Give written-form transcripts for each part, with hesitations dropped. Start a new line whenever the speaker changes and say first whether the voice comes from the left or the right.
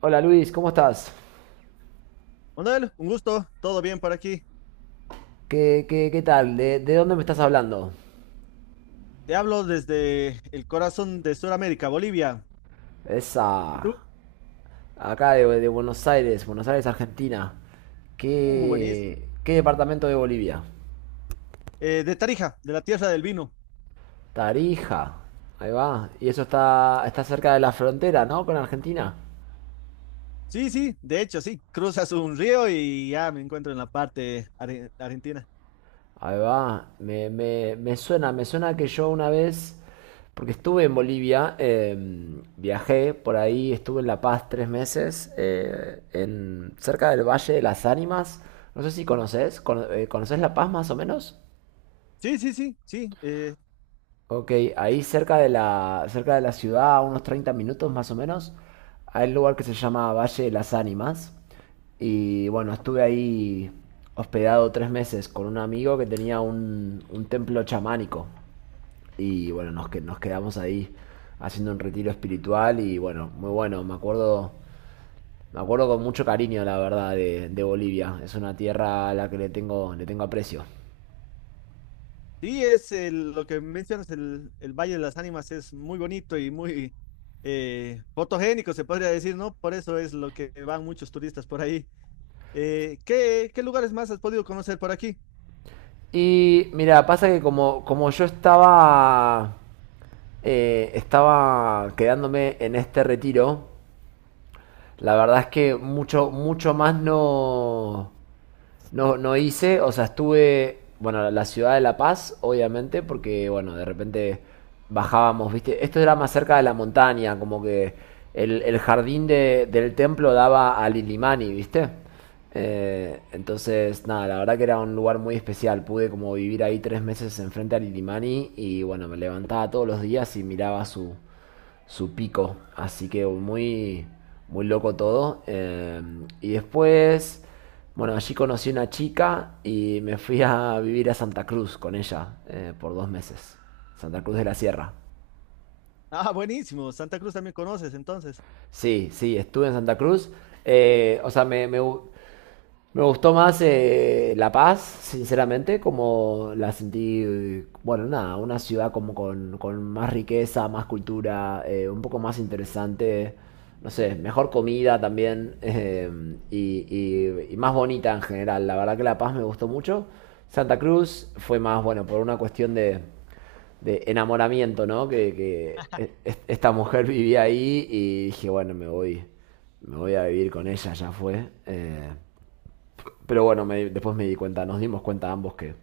right: Hola Luis, ¿cómo estás?
left: Manuel, un gusto, todo bien por aquí.
right: ¿Qué tal? ¿De dónde me estás hablando?
left: Te hablo desde el corazón de Sudamérica, Bolivia. ¿Y
right: Esa.
left: tú?
right: Acá de Buenos Aires, Buenos Aires, Argentina.
left: Buenísimo.
right: ¿Qué departamento de Bolivia?
left: De Tarija, de la tierra del vino.
right: Tarija. Ahí va. Y eso está cerca de la frontera, ¿no? Con Argentina.
left: Sí, sí, de hecho, sí. Cruzas un río y ya me encuentro en la parte argentina.
right: Ahí va, me suena, me suena que yo una vez, porque estuve en Bolivia, viajé por ahí, estuve en La Paz 3 meses, cerca del Valle de las Ánimas, no sé si conoces, ¿conoces La Paz más o menos?
left: Sí, sí, sí, sí.
right: Ok, ahí cerca de la ciudad, a unos 30 minutos más o menos, hay un lugar que se llama Valle de las Ánimas. Y bueno, estuve ahí hospedado 3 meses con un amigo que tenía un templo chamánico. Y bueno, nos quedamos ahí haciendo un retiro espiritual y bueno, muy bueno, me acuerdo con mucho cariño, la verdad, de Bolivia. Es una tierra a la que le tengo aprecio.
left: Sí, es lo que mencionas, el Valle de las Ánimas es muy bonito y muy fotogénico, se podría decir, ¿no? Por eso es lo que van muchos turistas por ahí. Qué lugares más has podido conocer por aquí?
right: Y mira, pasa que como yo estaba, estaba quedándome en este retiro, la verdad es que mucho, mucho más no. No, no hice, o sea, estuve, bueno, la ciudad de La Paz, obviamente, porque, bueno, de repente bajábamos, ¿viste? Esto era más cerca de la montaña, como que el jardín del templo daba a Lilimani, ¿viste? Entonces, nada, la verdad que era un lugar muy especial. Pude como vivir ahí 3 meses enfrente a Lilimani y, bueno, me levantaba todos los días y miraba su, su pico. Así que muy, muy loco todo. Y después, bueno, allí conocí una chica y me fui a vivir a Santa Cruz con ella, por 2 meses. Santa Cruz de la Sierra.
left: Ah, buenísimo. Santa Cruz también conoces, entonces.
right: Sí, sí, estuve en Santa Cruz. O sea, me gustó más, La Paz, sinceramente, como la sentí, bueno, nada, una ciudad como con más riqueza, más cultura, un poco más interesante, no sé, mejor comida también, y más bonita en general. La verdad que La Paz me gustó mucho. Santa Cruz fue más, bueno, por una cuestión de enamoramiento, ¿no? Esta mujer vivía ahí y dije, bueno, me voy a vivir con ella, ya fue. Pero bueno, me después me di cuenta, nos dimos cuenta ambos que,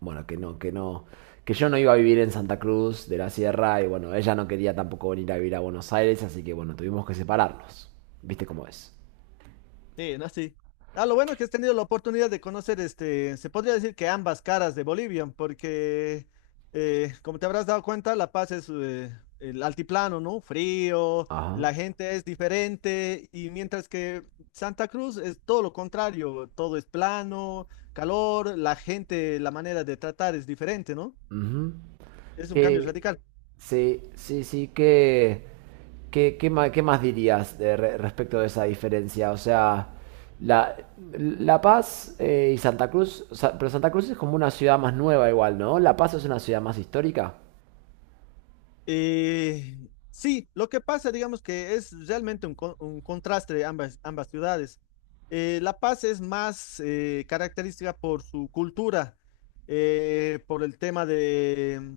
right: bueno, que no, que yo no iba a vivir en Santa Cruz de la Sierra y bueno, ella no quería tampoco venir a vivir a Buenos Aires, así que bueno, tuvimos que separarnos. ¿Viste cómo es?
left: Sí, no, sí. Ah, lo bueno es que has tenido la oportunidad de conocer, este, se podría decir que ambas caras de Bolivia, porque, como te habrás dado cuenta, La Paz es el altiplano, ¿no? Frío,
right: Ajá.
left: la gente es diferente, y mientras que Santa Cruz es todo lo contrario, todo es plano, calor, la gente, la manera de tratar es diferente, ¿no?
right: Ujú.
left: Es un cambio
right: Eh,
left: radical.
right: sí, sí, sí, que... ¿Qué más dirías respecto de esa diferencia? O sea, La, La Paz, y Santa Cruz, o sea, pero Santa Cruz es como una ciudad más nueva igual, ¿no? La Paz es una ciudad más histórica.
left: Eh, sí, lo que pasa, digamos que es realmente un, un contraste de ambas ciudades. La Paz es más característica por su cultura, por el tema de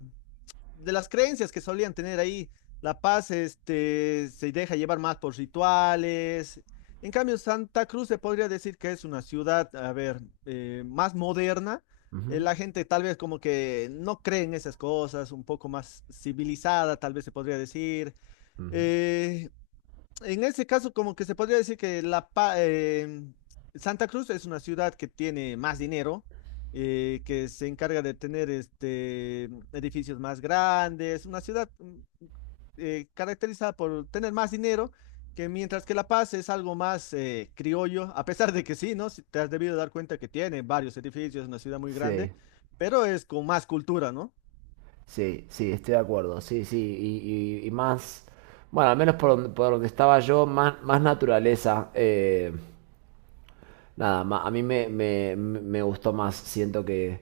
left: las creencias que solían tener ahí. La Paz, este, se deja llevar más por rituales. En cambio, Santa Cruz se podría decir que es una ciudad, a ver, más moderna.
right: Ujú,
left: La gente tal vez como que no cree en esas cosas, un poco más civilizada, tal vez se podría decir.
right: ujú.
left: Eh, en ese caso, como que se podría decir que Santa Cruz es una ciudad que tiene más dinero, que se encarga de tener este, edificios más grandes, una ciudad caracterizada por tener más dinero, que mientras que La Paz es algo más criollo, a pesar de que sí, ¿no? Si te has debido dar cuenta que tiene varios edificios, es una ciudad muy
right: Sí,
left: grande, pero es con más cultura, ¿no?
right: sí, sí, estoy de acuerdo. Sí, sí, y más, bueno, al menos por donde estaba yo, más, más naturaleza. Nada, a mí me gustó más. Siento que,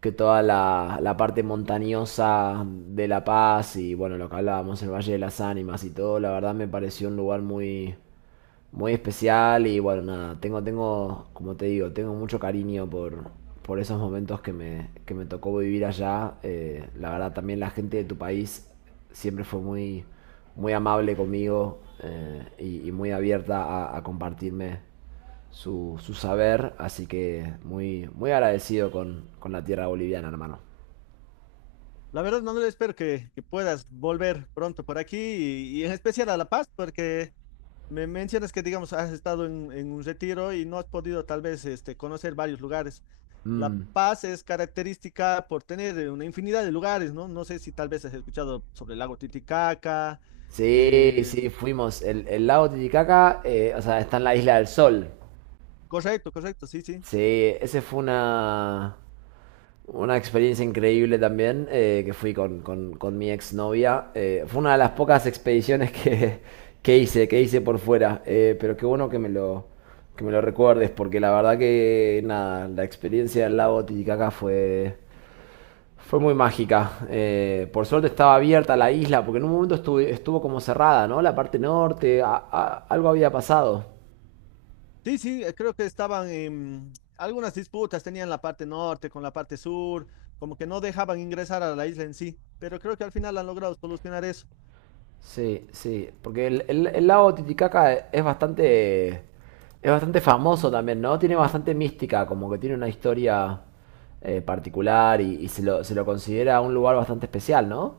right: que toda la, la parte montañosa de La Paz y bueno, lo que hablábamos, el Valle de las Ánimas y todo, la verdad me pareció un lugar muy, muy especial y bueno, nada, como te digo, tengo mucho cariño por esos momentos que me tocó vivir allá. La verdad también la gente de tu país siempre fue muy, muy amable conmigo, y muy abierta a compartirme su, su saber, así que muy, muy agradecido con la tierra boliviana, hermano.
left: La verdad, Manuel, espero que puedas volver pronto por aquí y en especial a La Paz, porque me mencionas que, digamos, has estado en un retiro y no has podido tal vez este, conocer varios lugares. La
right: Mm.
left: Paz es característica por tener una infinidad de lugares, ¿no? No sé si tal vez has escuchado sobre el lago Titicaca.
right: Sí,
left: eh,
right: sí, fuimos. El lago Titicaca, o sea, está en la Isla del Sol.
left: Correcto, correcto, sí, sí.
right: Sí, ese fue una experiencia increíble también, que fui con, con mi exnovia. Fue una de las pocas expediciones que, que hice por fuera. Pero qué bueno que me lo recuerdes, porque la verdad que nada, la experiencia del lago Titicaca fue muy mágica. Por suerte estaba abierta la isla, porque en un momento estuvo como cerrada, ¿no? La parte norte, algo había pasado.
left: Sí, sí, creo que estaban en algunas disputas, tenían la parte norte con la parte sur, como que no dejaban ingresar a la isla en sí, pero creo que al final han logrado solucionar eso.
right: Sí, sí, porque el lago Titicaca es bastante famoso también, ¿no? Tiene bastante mística, como que tiene una historia, particular, y se lo considera un lugar bastante especial, ¿no?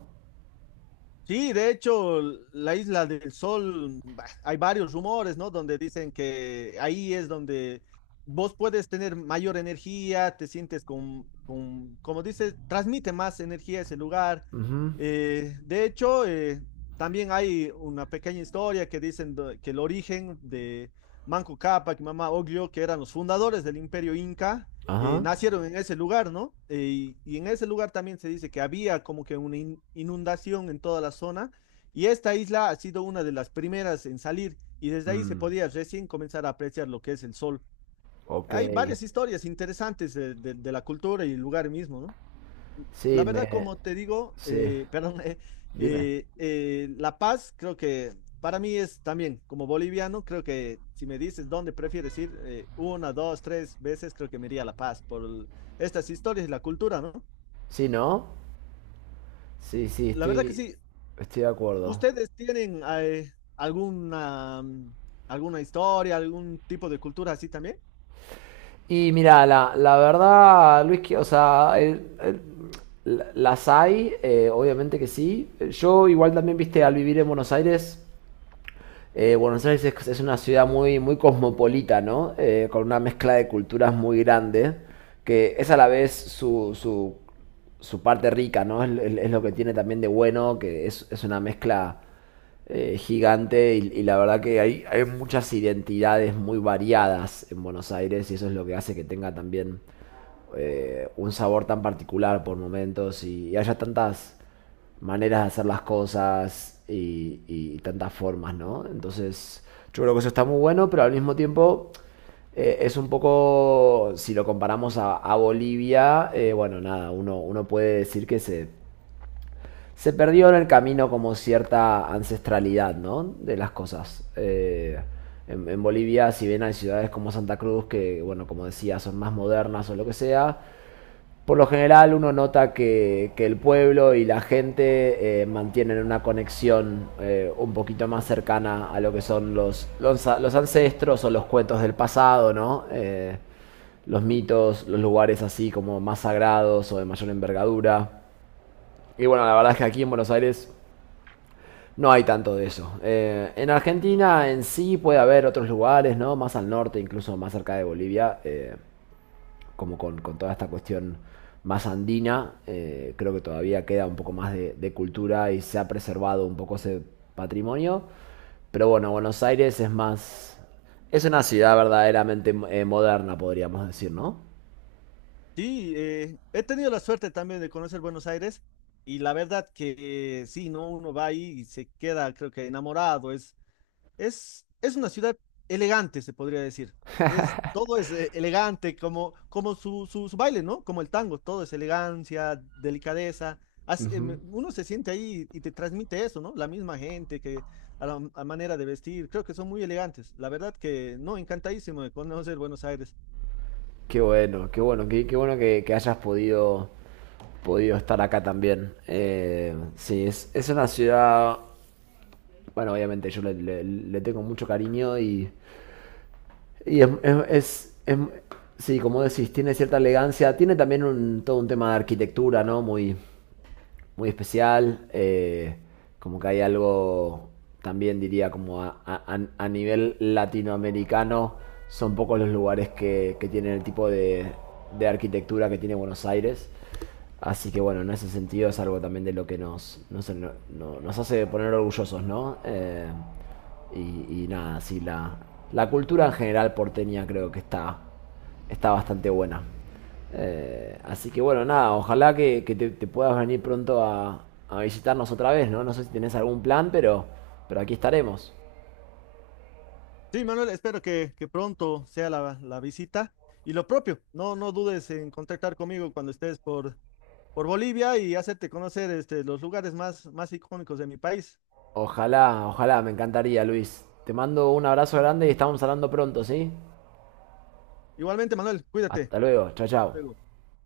left: Sí, de hecho, la Isla del Sol, bah, hay varios rumores, ¿no? Donde dicen que ahí es donde vos puedes tener mayor energía, te sientes con como dices, transmite más energía ese lugar.
right: Ujú.
left: De hecho, también hay una pequeña historia que dicen que el origen de Manco Cápac y Mama Oglio, que eran los fundadores del Imperio Inca,
right: Ajá.
left: nacieron en ese lugar, ¿no? Y, y en ese lugar también se dice que había como que una inundación en toda la zona y esta isla ha sido una de las primeras en salir y desde ahí se
right: Mm,
left: podía recién comenzar a apreciar lo que es el sol.
right: ok.
left: Hay varias historias interesantes de, de la cultura y el lugar mismo, ¿no?
right: Sí,
left: La verdad,
right: me...
left: como te digo,
right: Sí,
left: perdón,
right: dime.
left: La Paz creo que para mí es también, como boliviano, creo que si me dices dónde prefieres ir, una, dos, tres veces, creo que me iría a La Paz por estas historias y la cultura, ¿no?
right: Sí, ¿no? Sí, sí,
left: La verdad que
right: estoy,
left: sí,
right: estoy de acuerdo.
left: ¿ustedes tienen alguna, alguna historia, algún tipo de cultura así también?
right: Y mira, la verdad, Luis, que, o sea, las hay, obviamente que sí. Yo igual también, viste, al vivir en Buenos Aires, Buenos Aires es una ciudad muy, muy cosmopolita, ¿no? Con una mezcla de culturas muy grande, que es a la vez su, su, su parte rica, ¿no? Es lo que tiene también de bueno, que es una mezcla, gigante, y la verdad que hay muchas identidades muy variadas en Buenos Aires y eso es lo que hace que tenga también, un sabor tan particular por momentos, y haya tantas maneras de hacer las cosas, y tantas formas, ¿no? Entonces, yo creo que eso está muy bueno, pero al mismo tiempo, es un poco, si lo comparamos a Bolivia, bueno, nada, uno puede decir que se perdió en el camino como cierta ancestralidad, ¿no? De las cosas. En Bolivia, si bien hay ciudades como Santa Cruz, que, bueno, como decía, son más modernas o lo que sea, por lo general uno nota que el pueblo y la gente, mantienen una conexión, un poquito más cercana a lo que son los ancestros o los cuentos del pasado, ¿no? Los mitos, los lugares así como más sagrados o de mayor envergadura. Y bueno, la verdad es que aquí en Buenos Aires no hay tanto de eso. En Argentina en sí puede haber otros lugares, ¿no? Más al norte, incluso más cerca de Bolivia, como con toda esta cuestión más andina. Creo que todavía queda un poco más de cultura y se ha preservado un poco ese patrimonio. Pero bueno, Buenos Aires es más... Es una ciudad verdaderamente, moderna, podríamos decir, ¿no?
left: Sí, he tenido la suerte también de conocer Buenos Aires. Y la verdad que sí, ¿no? Uno va ahí y se queda, creo que enamorado, es una ciudad elegante, se podría decir. Es, todo es elegante, como, como su baile, ¿no? Como el tango, todo es elegancia, delicadeza. Así,
right: Ujú.
left: uno se siente ahí y te transmite eso, ¿no? La misma gente que a manera de vestir, creo que son muy elegantes. La verdad que no, encantadísimo de conocer Buenos Aires.
right: Qué bueno, qué bueno, qué bueno que hayas podido estar acá también. Sí, es una ciudad, bueno, obviamente yo le, le tengo mucho cariño Y sí, como decís, tiene cierta elegancia, tiene también todo un tema de arquitectura, ¿no? Muy, muy especial, como que hay algo también diría como a, a nivel latinoamericano son pocos los lugares que tienen el tipo de arquitectura que tiene Buenos Aires. Así que bueno, en ese sentido es algo también de lo que nos hace poner orgullosos, ¿no? Y nada, sí, la cultura en general porteña creo que está bastante buena. Así que bueno, nada, ojalá que te puedas venir pronto a visitarnos otra vez, ¿no? No sé si tenés algún plan, pero aquí estaremos.
left: Sí, Manuel, espero que pronto sea la, la visita. Y lo propio, no, no dudes en contactar conmigo cuando estés por Bolivia y hacerte conocer este, los lugares más, más icónicos de mi país.
right: Ojalá, ojalá, me encantaría, Luis. Te mando un abrazo grande y estamos hablando pronto, ¿sí?
left: Igualmente, Manuel, cuídate.
right: Hasta luego, chao, chao.
left: Luego.